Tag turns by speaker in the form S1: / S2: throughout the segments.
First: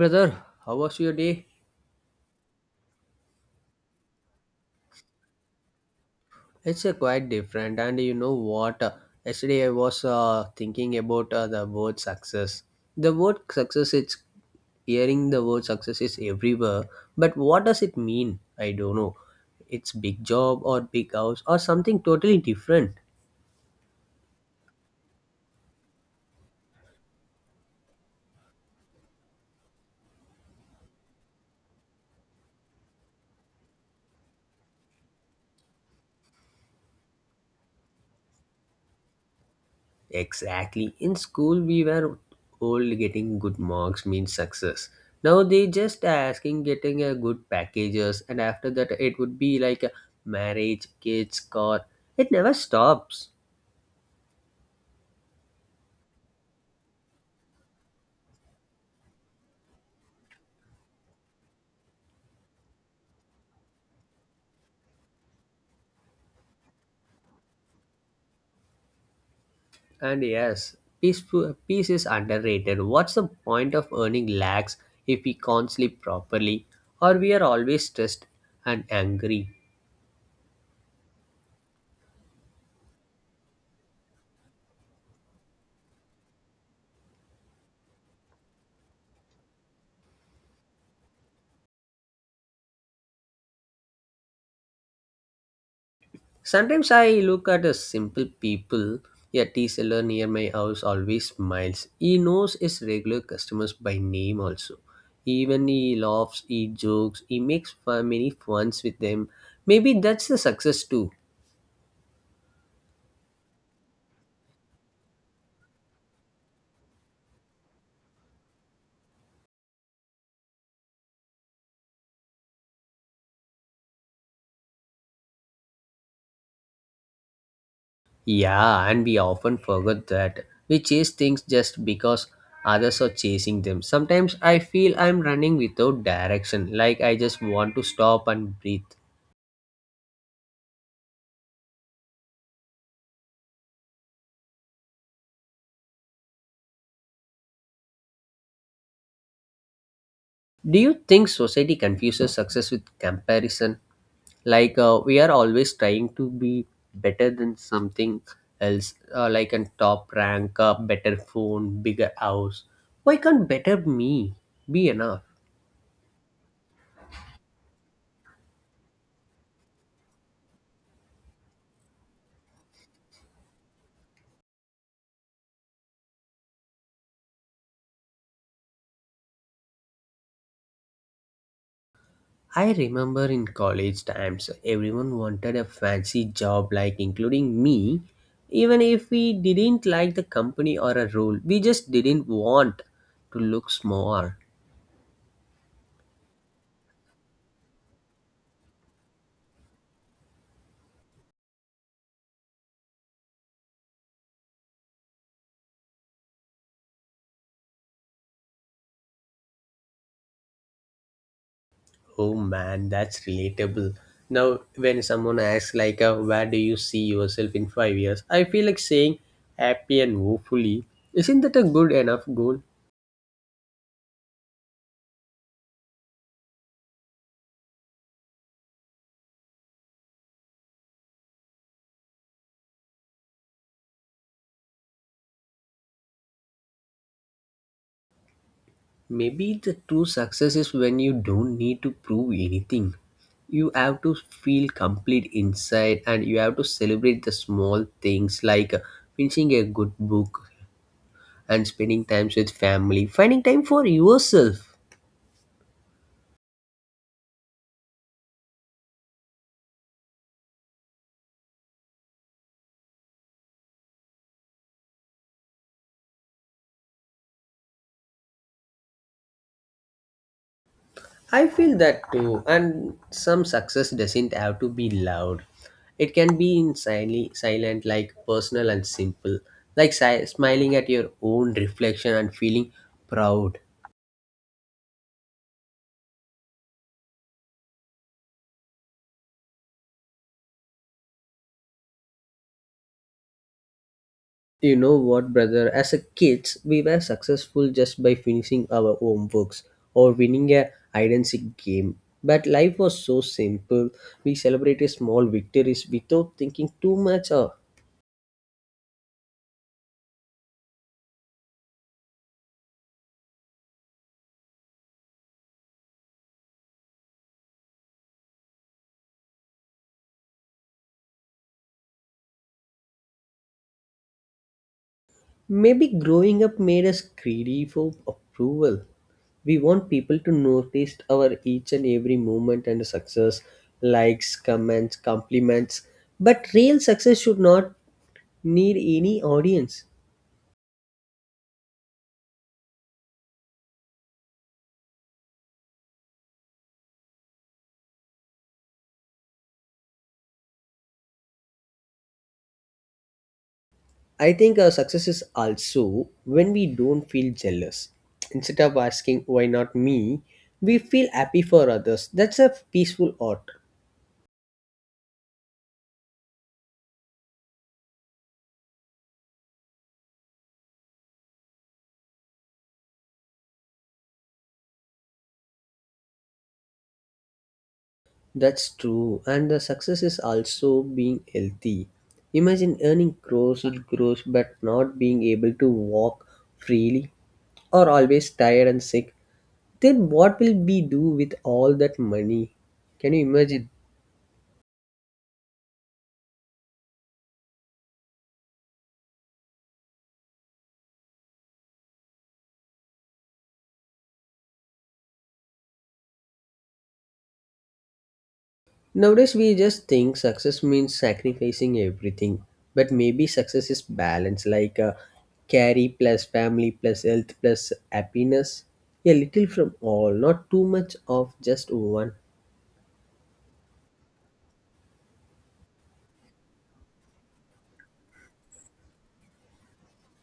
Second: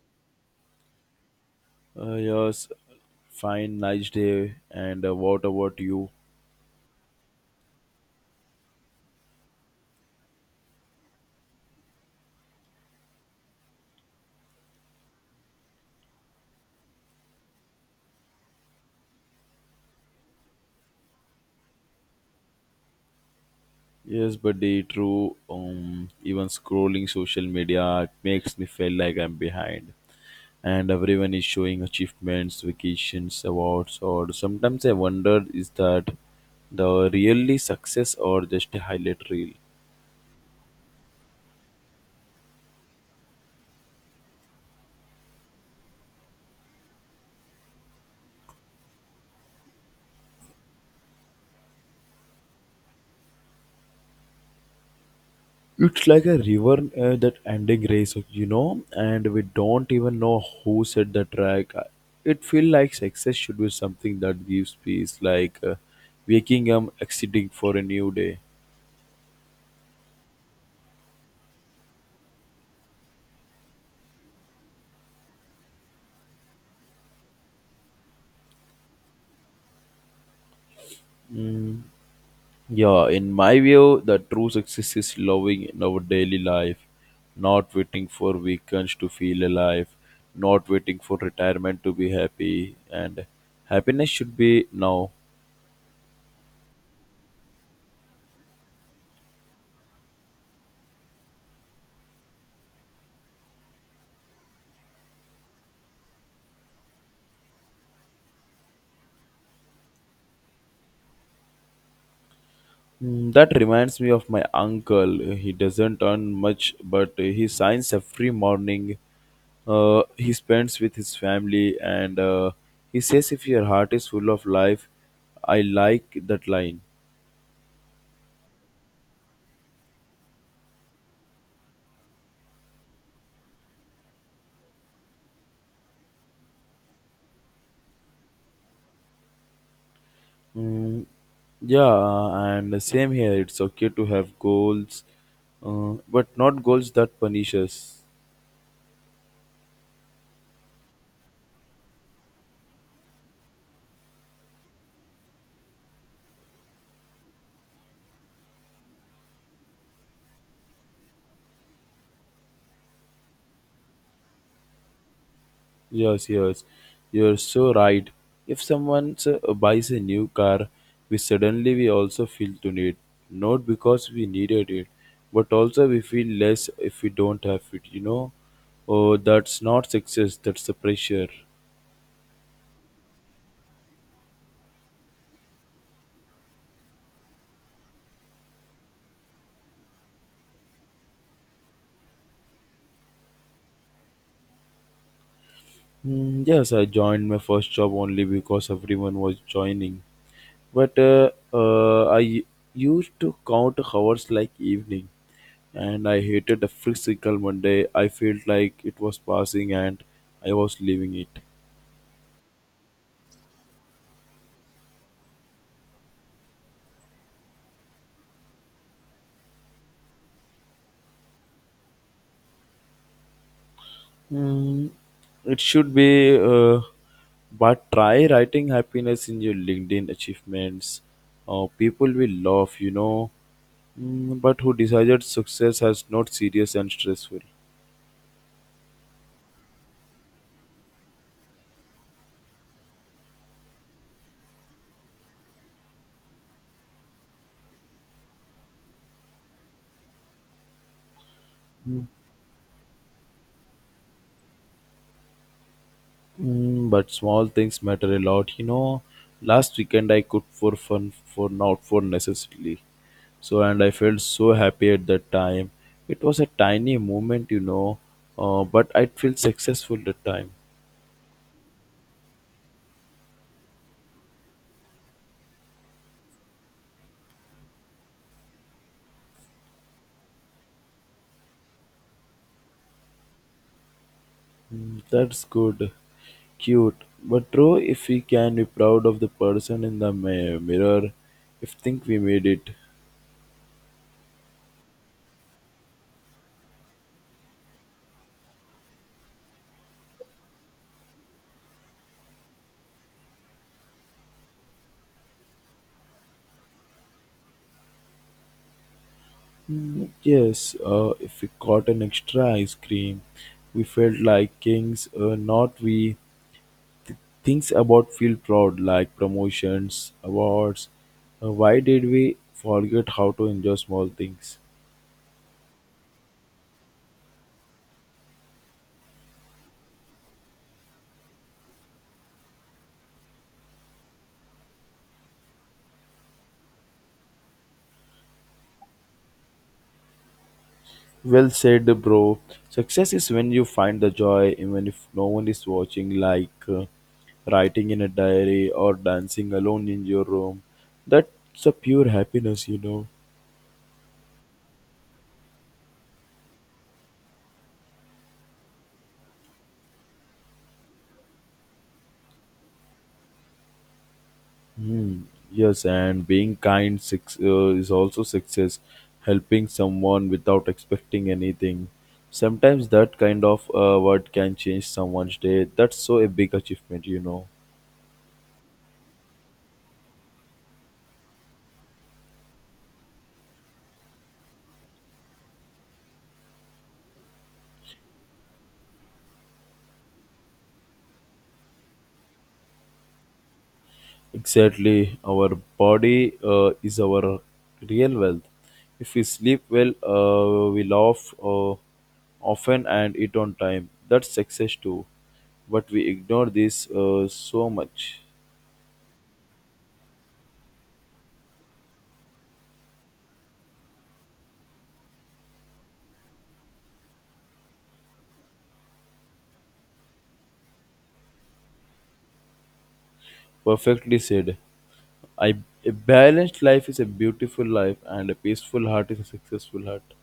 S1: Brother, how was your day?
S2: Yes, fine, nice day. And what about you?
S1: It's a quite different, and you know what? Yesterday I was thinking about the word success. The word success, it's hearing the word success is everywhere, but what does it mean? I don't know. It's big job or big house or something totally different.
S2: Yes, buddy, true. Even scrolling social media makes me feel like I'm behind. And everyone is showing achievements, vacations, awards, or sometimes I wonder, is that the really success or just a highlight reel?
S1: Exactly. In school, we were all getting good marks means success. Now they just asking getting a good packages, and after that, it would be like a marriage, kids, car. It never stops.
S2: It's like a river that ending race, you know, and we don't even know who set the track. It feels like success should be something that gives peace, like waking up, exiting for a new day.
S1: And yes, peace, peace is underrated. What's the point of earning lakhs if we can't sleep properly, or we are always stressed and angry?
S2: Yeah, in my view, the true success is loving in our daily life, not waiting for weekends to feel alive, not waiting for retirement to be happy, and happiness should be now.
S1: Sometimes I look at a simple people. A tea seller near my house always smiles. He knows his regular customers by name also. Even he laughs, he jokes, he makes fun, many funs with them. Maybe that's the success too.
S2: Mm, that reminds me of my uncle. He doesn't earn much, but he signs every morning. He spends with his family, and he says, "If your heart is full of life, I like that line."
S1: Yeah, and we often forget that. We chase things just because others are chasing them. Sometimes I feel I'm running without direction, like I just want to stop and breathe.
S2: Mm, yeah, and same here. It's okay to have goals, uh, but not goals that punish us.
S1: Do you think society confuses success with comparison? Like we are always trying to be better than something else, like a top rank, a better phone, bigger house, why can't better me be enough?
S2: Yes, yes, you're so right. If someone buys a new car, we suddenly we also feel to need, not because we needed it, but also we feel less if we don't have it. You know, oh, that's not success. That's the pressure.
S1: I remember in college times everyone wanted a fancy job, like including me, even if we didn't like the company or a role, we just didn't want to look small.
S2: Mm, yes, I joined my first job only because everyone was joining. But I used to count hours like evening, and I hated every single Monday. I felt like it was passing and I was leaving it.
S1: Oh man, that's relatable. Now, when someone asks like, "Where do you see yourself in 5 years?" I feel like saying, "Happy and hopefully." Isn't that a good enough goal?
S2: Mm, it should be, but try writing happiness in your LinkedIn achievements. People will laugh, you know. Mm, but who decided success as not serious and stressful?
S1: Maybe the true success is when you don't need to prove anything. You have to feel complete inside, and you have to celebrate the small things like finishing a good book and spending time with family, finding time for yourself.
S2: Mm, but small things matter a lot. You know, last weekend I cooked for fun, for not for necessarily. So, and I felt so happy at that time. It was a tiny moment, you know, but I felt successful that time.
S1: I feel that too, and some success doesn't have to be loud. It can be in silent, silent like personal and simple, like smiling at your own reflection and feeling proud.
S2: Mm, that's good, cute. But true, if we can be proud of the person in the mirror, if think we made it.
S1: You know what, brother? As a kids, we were successful just by finishing our homeworks or winning a hide and seek game. But life was so simple. We celebrated small victories without thinking too much. Or
S2: Yes, if we caught an extra ice cream, we felt like kings, not we. Things about feel proud like promotions, awards. Why did we forget how to enjoy small things?
S1: maybe growing up made us greedy for approval. We want people to notice our each and every movement and success, likes, comments, compliments. But real success should not need any audience.
S2: Well said, bro. Success is when you find the joy even if no one is watching, like writing in a diary or dancing alone in your room. That's a pure happiness, you know.
S1: I think our success is also when we don't feel jealous. Instead of asking, why not me? We feel happy for others. That's a peaceful art.
S2: Hmm. Yes, and being kind is also success, helping someone without expecting anything. Sometimes that kind of word can change someone's day. That's so a big achievement, you know.
S1: That's true. And the success is also being healthy. Imagine earning crores and crores but not being able to walk freely or always tired and sick, then what will we do with all that money? Can you imagine?
S2: Exactly, our body is our real wealth. If we sleep well, we laugh often and eat on time. That's success too. But we ignore this so much.
S1: Nowadays, we just think success means sacrificing everything, but maybe success is balance, like carry plus family plus health plus happiness. A little from all, not too much of just one.
S2: Perfectly said. I a balanced life is a beautiful life, and a peaceful heart is a successful heart.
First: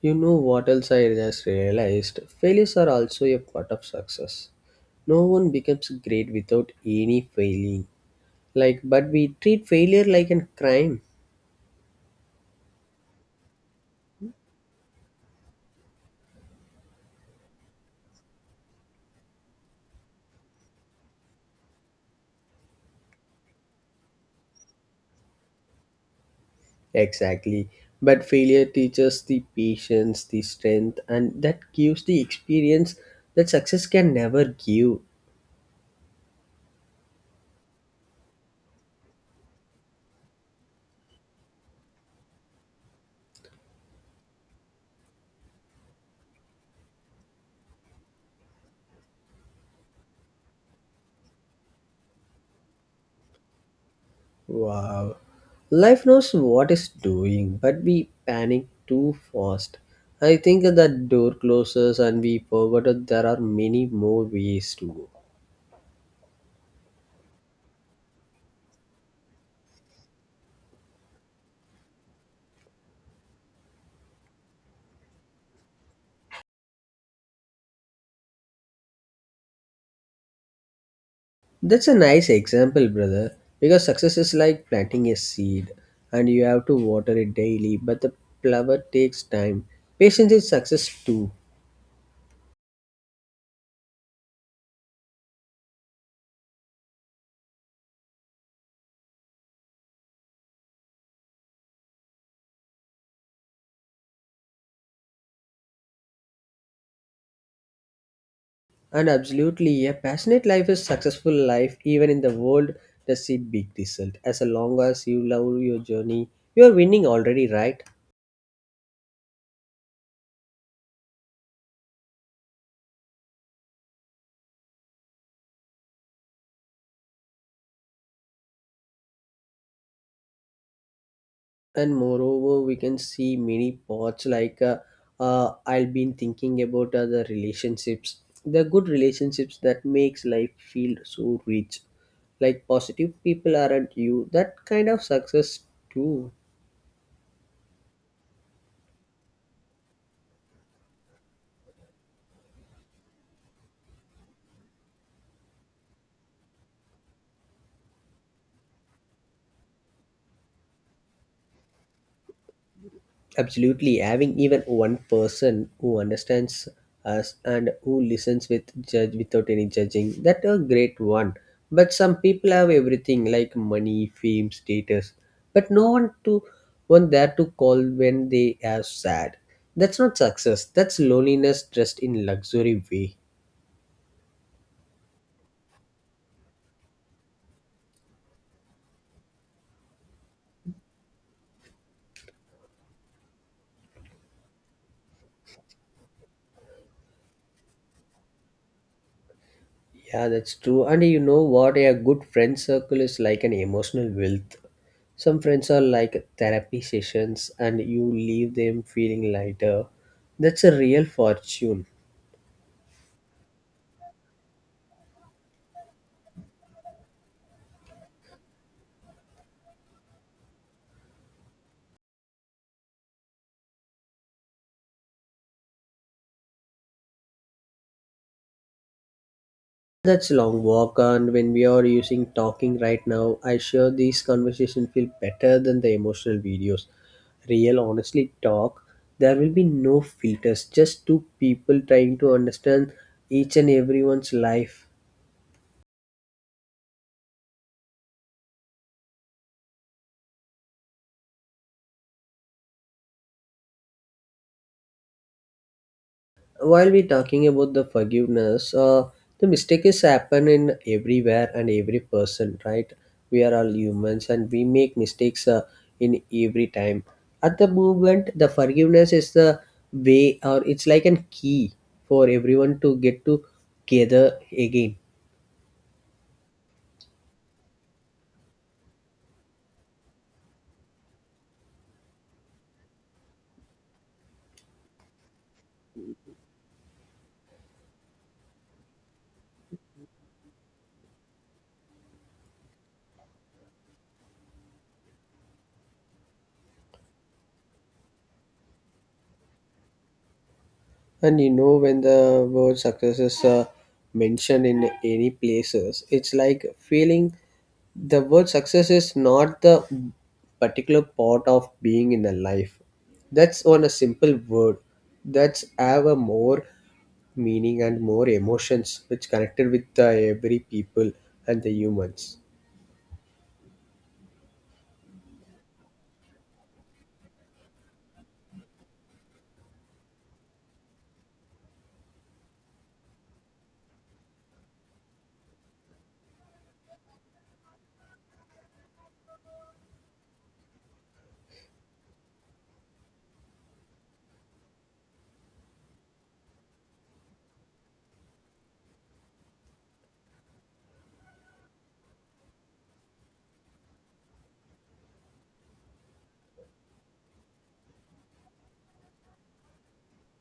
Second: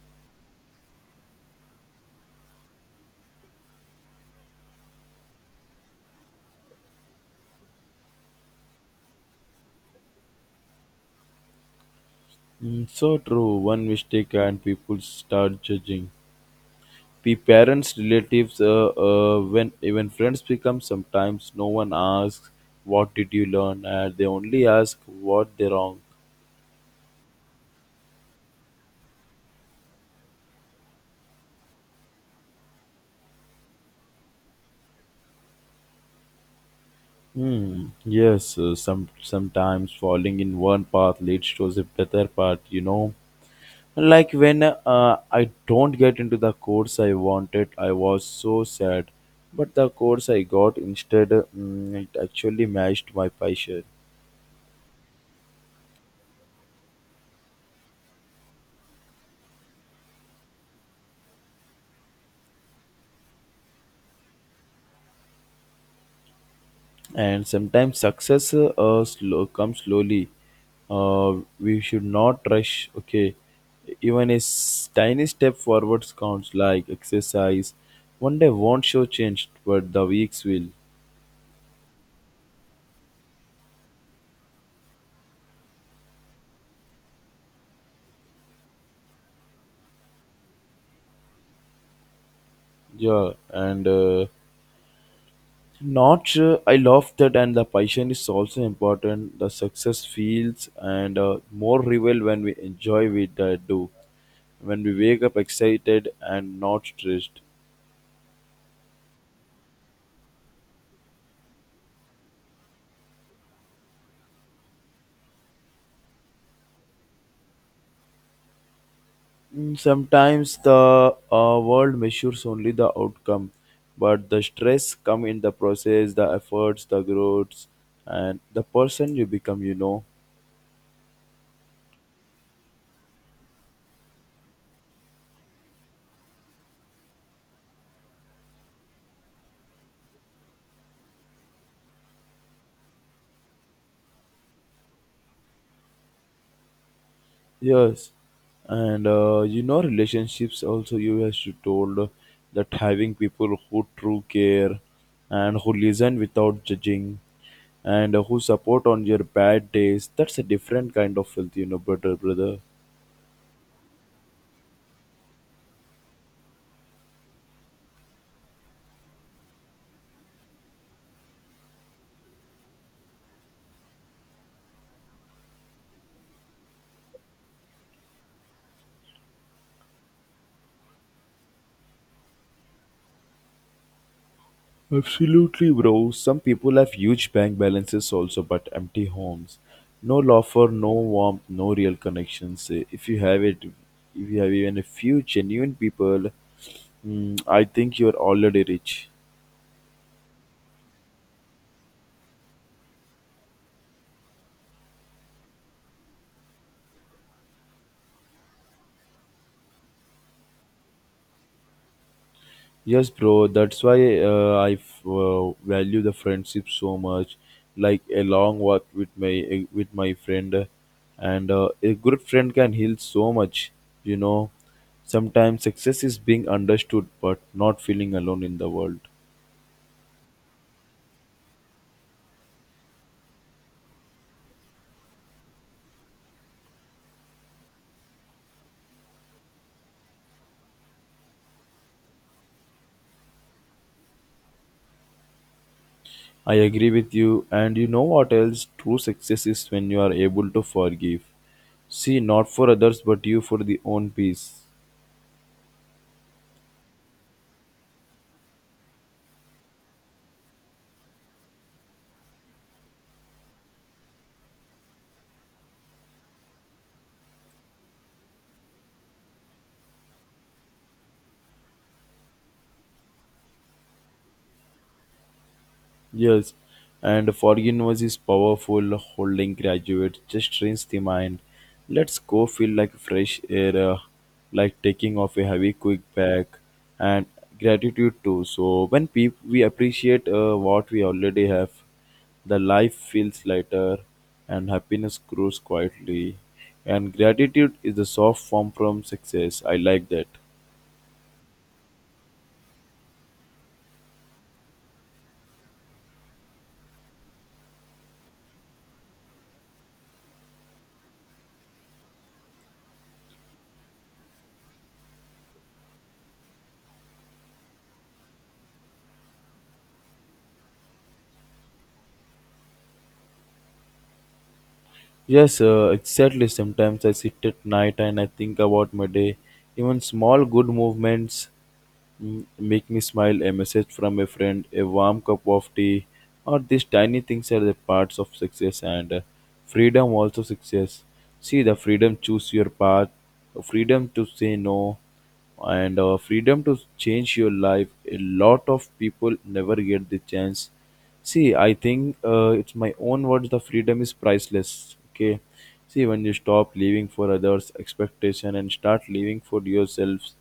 S1: You know what else I just realized? Failures are also a part of success. No one becomes great without any failing. Like, but we treat failure like a crime.
S2: Mm, so true. One mistake and people start judging. The parents, relatives, when even friends become sometimes, no one asks what did you learn, and they only ask what they wrong.
S1: Exactly, but failure teaches the patience, the strength, and that gives the experience that success can never give.
S2: Hmm. Yes, some sometimes falling in one path leads to a better path. You know, like when I don't get into the course I wanted, I was so sad. But the course I got instead, mm, it actually matched my passion.
S1: Wow, life knows what it's doing, but we panic too fast. I think that door closes and we forgot that there are many more ways to go.
S2: And sometimes success slow, comes slowly. We should not rush. Okay, even a tiny step forwards counts, like exercise. One day won't show change, but the weeks will.
S1: That's a nice example, brother, because success is like planting a seed and you have to water it daily, but the flower takes time. Patience is success too.
S2: Yeah, and. Not sure. I love that, and the passion is also important. The success feels and more real when we enjoy what I do, when we wake up excited and not stressed.
S1: And absolutely, a passionate life is successful life even in the world that see big result. As long as you love your journey, you are winning already, right?
S2: Mm, sometimes the world measures only the outcome, but the stress come in the process, the efforts, the growths, and the person you become. You know.
S1: And moreover we can see many parts, like I've been thinking about other relationships, the good relationships that makes life feel so rich, like positive people, aren't you that kind of success too?
S2: Yes, and you know, relationships also, you as you told that having people who true care and who listen without judging and who support on your bad days, that's a different kind of wealth, you know, brother, brother.
S1: Absolutely, having even one person who understands us and who listens with judge without any judging, that a great one. But some people have everything like money, fame, status, but no one to one there to call when they are sad. That's not success. That's loneliness dressed in luxury way.
S2: Absolutely, bro. Some people have huge bank balances also, but empty homes. No laughter, no warmth, no real connections. Eh, if you have it, if you have even a few genuine people, mm, I think you're already rich.
S1: Yeah, that's true. And you know what? A good friend circle is like an emotional wealth. Some friends are like therapy sessions, and you leave them feeling lighter. That's a real fortune.
S2: Yes, bro. That's why I value the friendship so much. Like a long walk with my with my friend, and a good friend can heal so much. You know, sometimes success is being understood, but not feeling alone in the world.
S1: That's long walk, and when we are using talking right now, I sure these conversation feel better than the emotional videos. Real, honestly talk. There will be no filters, just two people trying to understand each and everyone's life.
S2: I agree with you, and you know what else? True success is when you are able to forgive. See, not for others, but you for the own peace.
S1: While we're talking about the forgiveness, the mistake is happen in everywhere and every person, right? We are all humans and we make mistakes in every time. At the moment, the forgiveness is the way, or it's like a key for everyone to get together again.
S2: Yes, and forgiveness is powerful. Holding graduate just trains the mind. Let's go feel like fresh air, like taking off a heavy quick bag, and gratitude too. So when we appreciate what we already have, the life feels lighter, and happiness grows quietly. And gratitude is the soft form from success. I like that.
S1: And you know, when the word success is mentioned in any places, it's like feeling the word success is not the particular part of being in a life. That's on a simple word. That's have a more meaning and more emotions which connected with the every people and the humans.
S2: Yes, exactly. Sometimes I sit at night and I think about my day. Even small good movements, mm, make me smile. A message from a friend, a warm cup of tea, or these tiny things are the parts of success and freedom. Also, success. See the freedom choose your path, freedom to say no, and freedom to change your life. A lot of people never get the chance. See, I think it's my own words. The freedom is priceless. Okay. See, when you stop living for others' expectation and start living for yourselves,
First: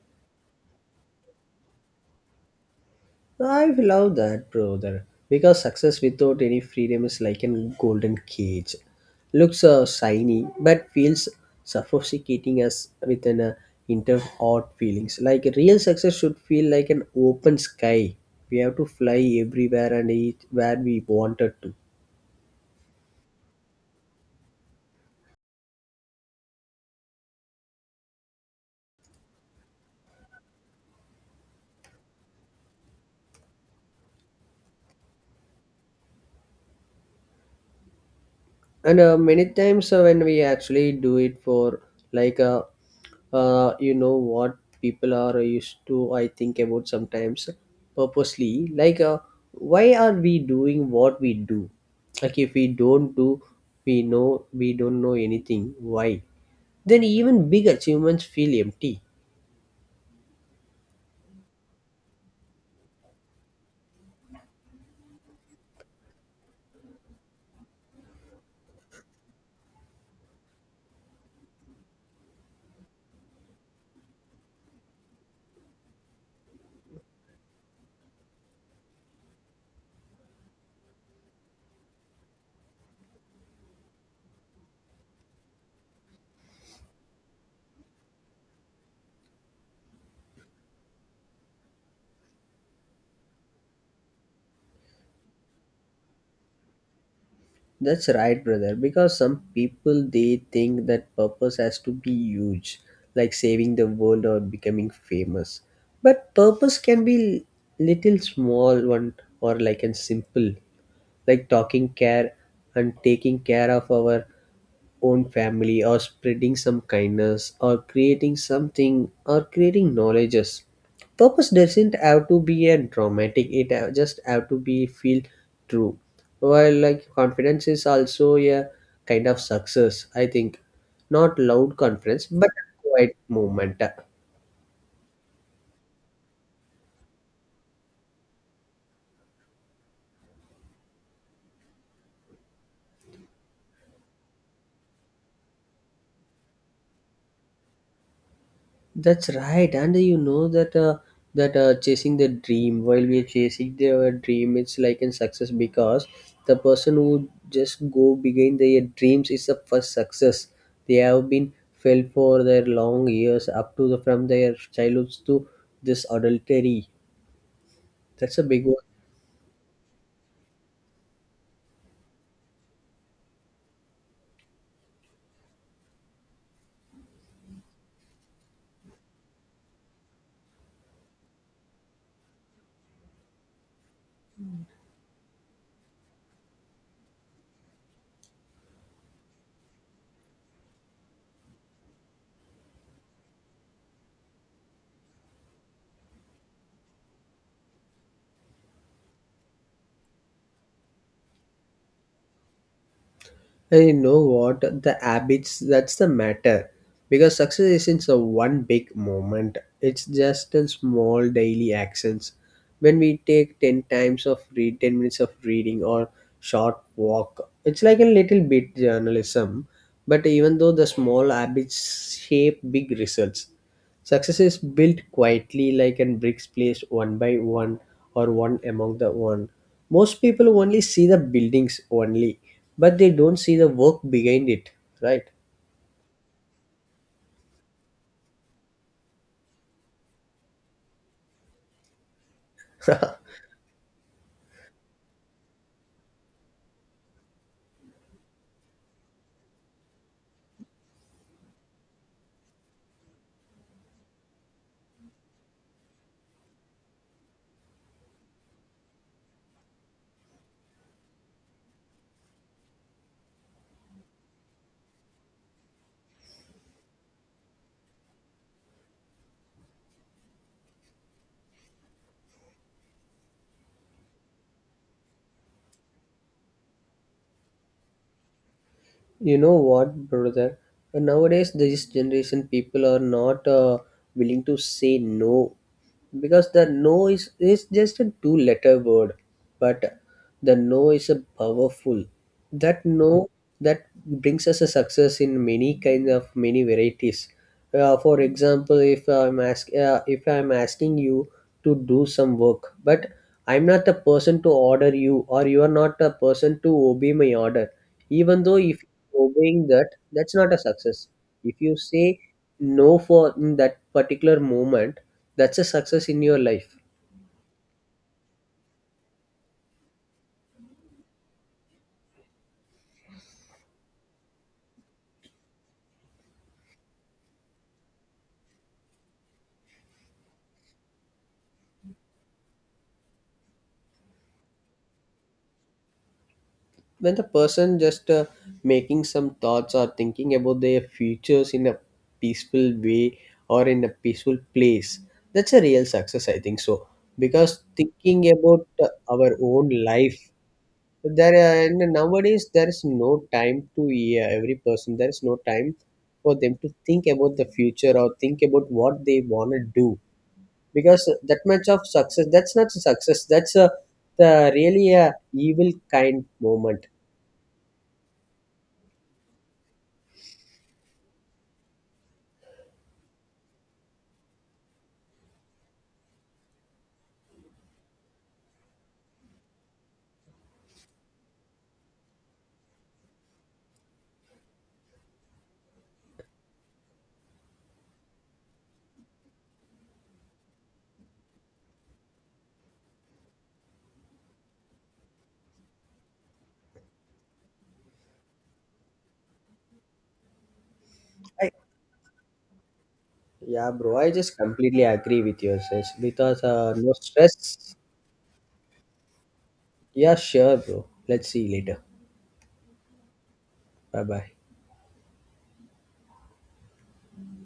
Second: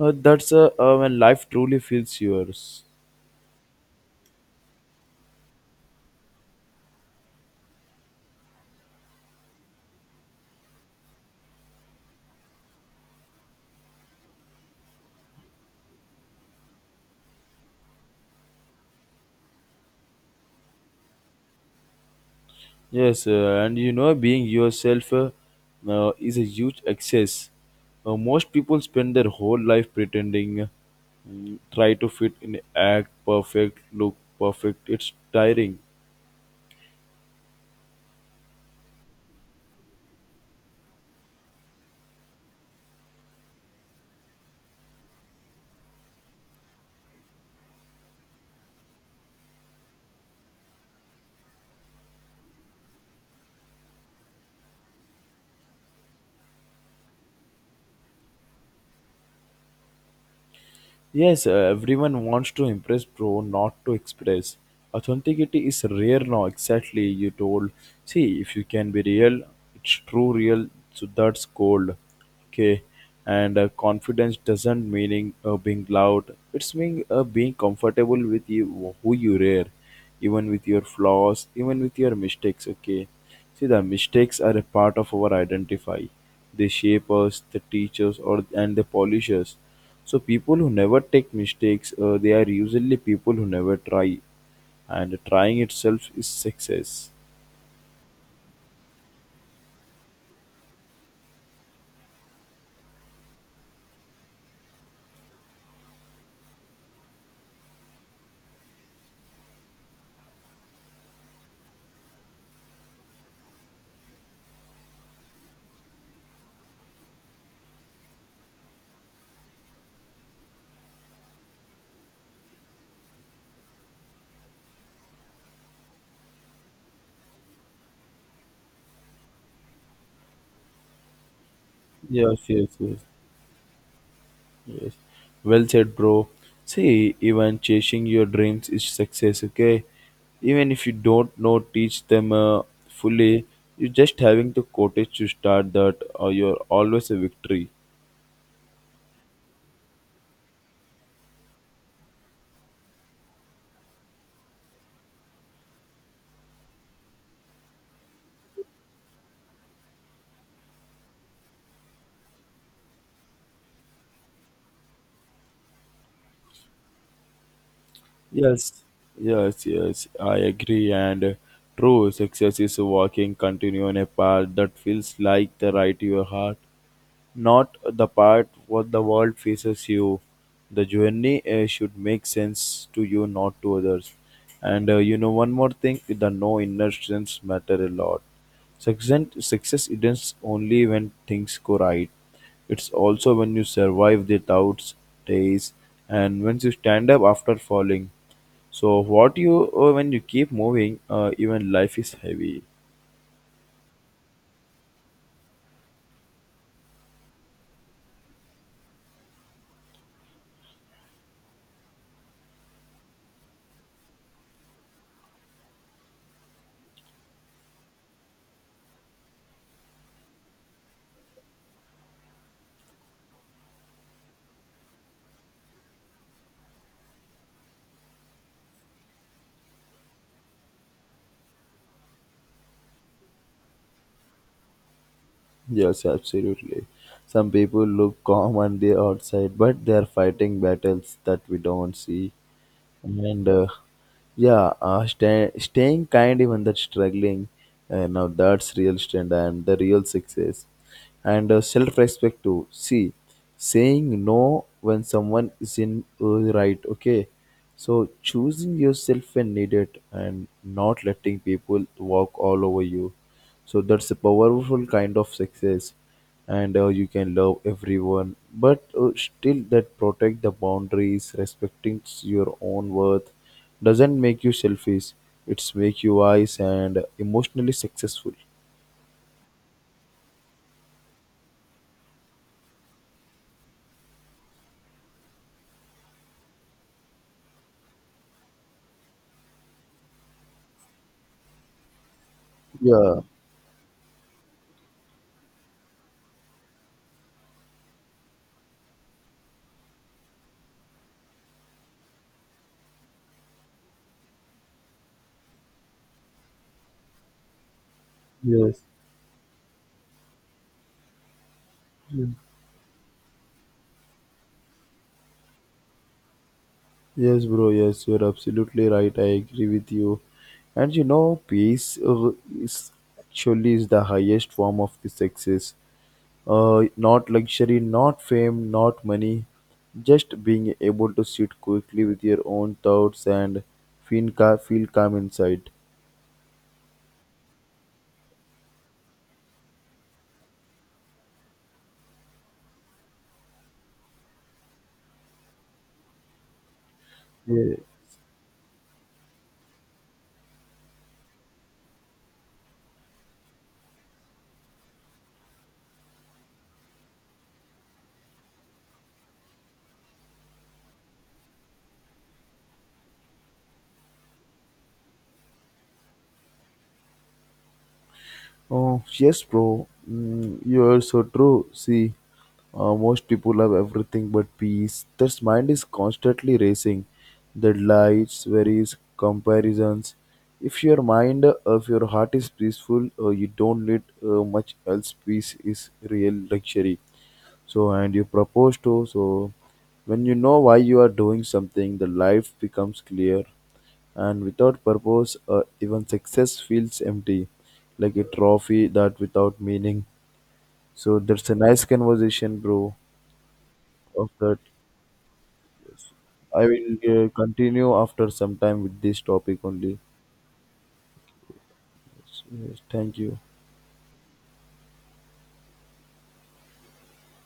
S2: that's when life truly feels yours.
S1: I love that, brother. Because success without any freedom is like a golden cage. Looks shiny, but feels suffocating as with an inter odd feelings. Like real success should feel like an open sky. We have to fly everywhere and eat where we wanted to.
S2: Yes, and you know, being yourself is a huge excess. Most people spend their whole life pretending, mm, try to fit in, act perfect, look perfect. It's tiring.
S1: And many times, when we actually do it for, like you know what people are used to, I think about sometimes purposely, like, why are we doing what we do? Like if we don't do, we know we don't know anything, why then even big achievements feel empty.
S2: Yes, everyone wants to impress, bro, not to express. Authenticity is rare now, exactly. You told, see, if you can be real, it's true, real, so that's gold. Okay, and confidence doesn't meaning being loud, it's mean being comfortable with you, who you are, even with your flaws, even with your mistakes. Okay, see, the mistakes are a part of our identify, they shape us, they teach us, or and they polish us, so people who never take mistakes, they are usually people who never try, and trying itself is success.
S1: That's right, brother. Because some people they think that purpose has to be huge, like saving the world or becoming famous. But purpose can be little small one or like and simple, like talking care and taking care of our own family or spreading some kindness or creating something or creating knowledges. Purpose doesn't have to be a dramatic, it just have to be feel true. While like confidence is also a kind of success I think, not loud confidence
S2: Yes,
S1: but
S2: yes, yes,
S1: quiet movement.
S2: yes. Well said, bro. See, even chasing your dreams is success. Okay, even if you don't know, teach them fully. You just having the courage to start that, or you're always a victory.
S1: That's right, and you know that chasing the dream, while we are chasing their dream, it's like a success because the person who just go behind their dreams is the first success. They have been felt for their long years up to the from their childhoods to this adultery. That's a big one.
S2: Yes, yes, yes, I agree. And true, success is walking continue on a path that feels like the right to your heart, not the part what the world faces you. The journey should make sense to you, not to others. And you know, one more thing, the no inner strengths matter a lot. Success isn't only when things go right. It's also when you survive the doubts, days, and when you stand up after falling. So what you when you keep moving, even life is heavy.
S1: I know what the habits that's the matter, because success isn't a one big moment, it's just a small daily actions. When we take 10 times of read 10 minutes of reading or short walk, it's like a little bit journalism, but even though the small habits shape big results. Success is built quietly, like and bricks placed one by one or one among the one. Most people only see the buildings only, but they don't see the work behind it, right?
S2: Yes, absolutely. Some people look calm on the outside, but they are fighting battles that we don't see. And yeah, staying kind even that struggling, now that's real strength and the real success. And self-respect too. See, saying no when someone is in, right, okay, so choosing yourself when needed and not letting people walk all over you, so that's a powerful kind of success. And you can love everyone, but still that protect the boundaries, respecting your own worth doesn't make you selfish, it's make you wise and emotionally successful.
S1: You know what, brother? Nowadays, this generation people are not willing to say no, because the no is just a two letter word, but the no is a powerful. That
S2: Yeah,
S1: no, that brings us a success in many kinds of many varieties. For example, if I'm asking you to do some work, but I'm not the person to order you, or you are not the person to obey my order. Even though if
S2: yes,
S1: you're obeying that, that's not a success. If you say
S2: yes.
S1: no for in that particular moment, that's a success in your life.
S2: Yes, bro, yes, you're absolutely right, I agree with you. And you know peace is actually is the highest form of the success. Not luxury, not fame, not money, just being able to sit quickly with your own thoughts and feel calm inside.
S1: When the person just making some thoughts or thinking about their futures in a peaceful way or in a peaceful place, that's a real success I think so, because
S2: Yeah.
S1: thinking about our own life there are, and nowadays there is no time to, yeah, every person there is no time for them to think about the future or think about what they want to do, because that much of success, that's not success, that's a the really a evil kind moment.
S2: Oh, yes, bro. Mm, you are so true. See, most people have everything but peace. Their mind is constantly racing. Deadlights, worries, comparisons. If your mind, if your heart is peaceful, you don't need much else. Peace is real luxury. So, and you propose to. So, when you know why you are doing something, the life becomes clear. And without purpose, even success feels empty, like a trophy that without meaning. So, that's a nice conversation, bro.
S1: Yeah, bro, I
S2: Of
S1: just
S2: that,
S1: completely agree with your says. Because
S2: I
S1: no
S2: will
S1: stress.
S2: continue after some time with this topic only.
S1: Yeah, sure, bro. Let's see you later.
S2: Yes, yes, thank you.
S1: Bye bye.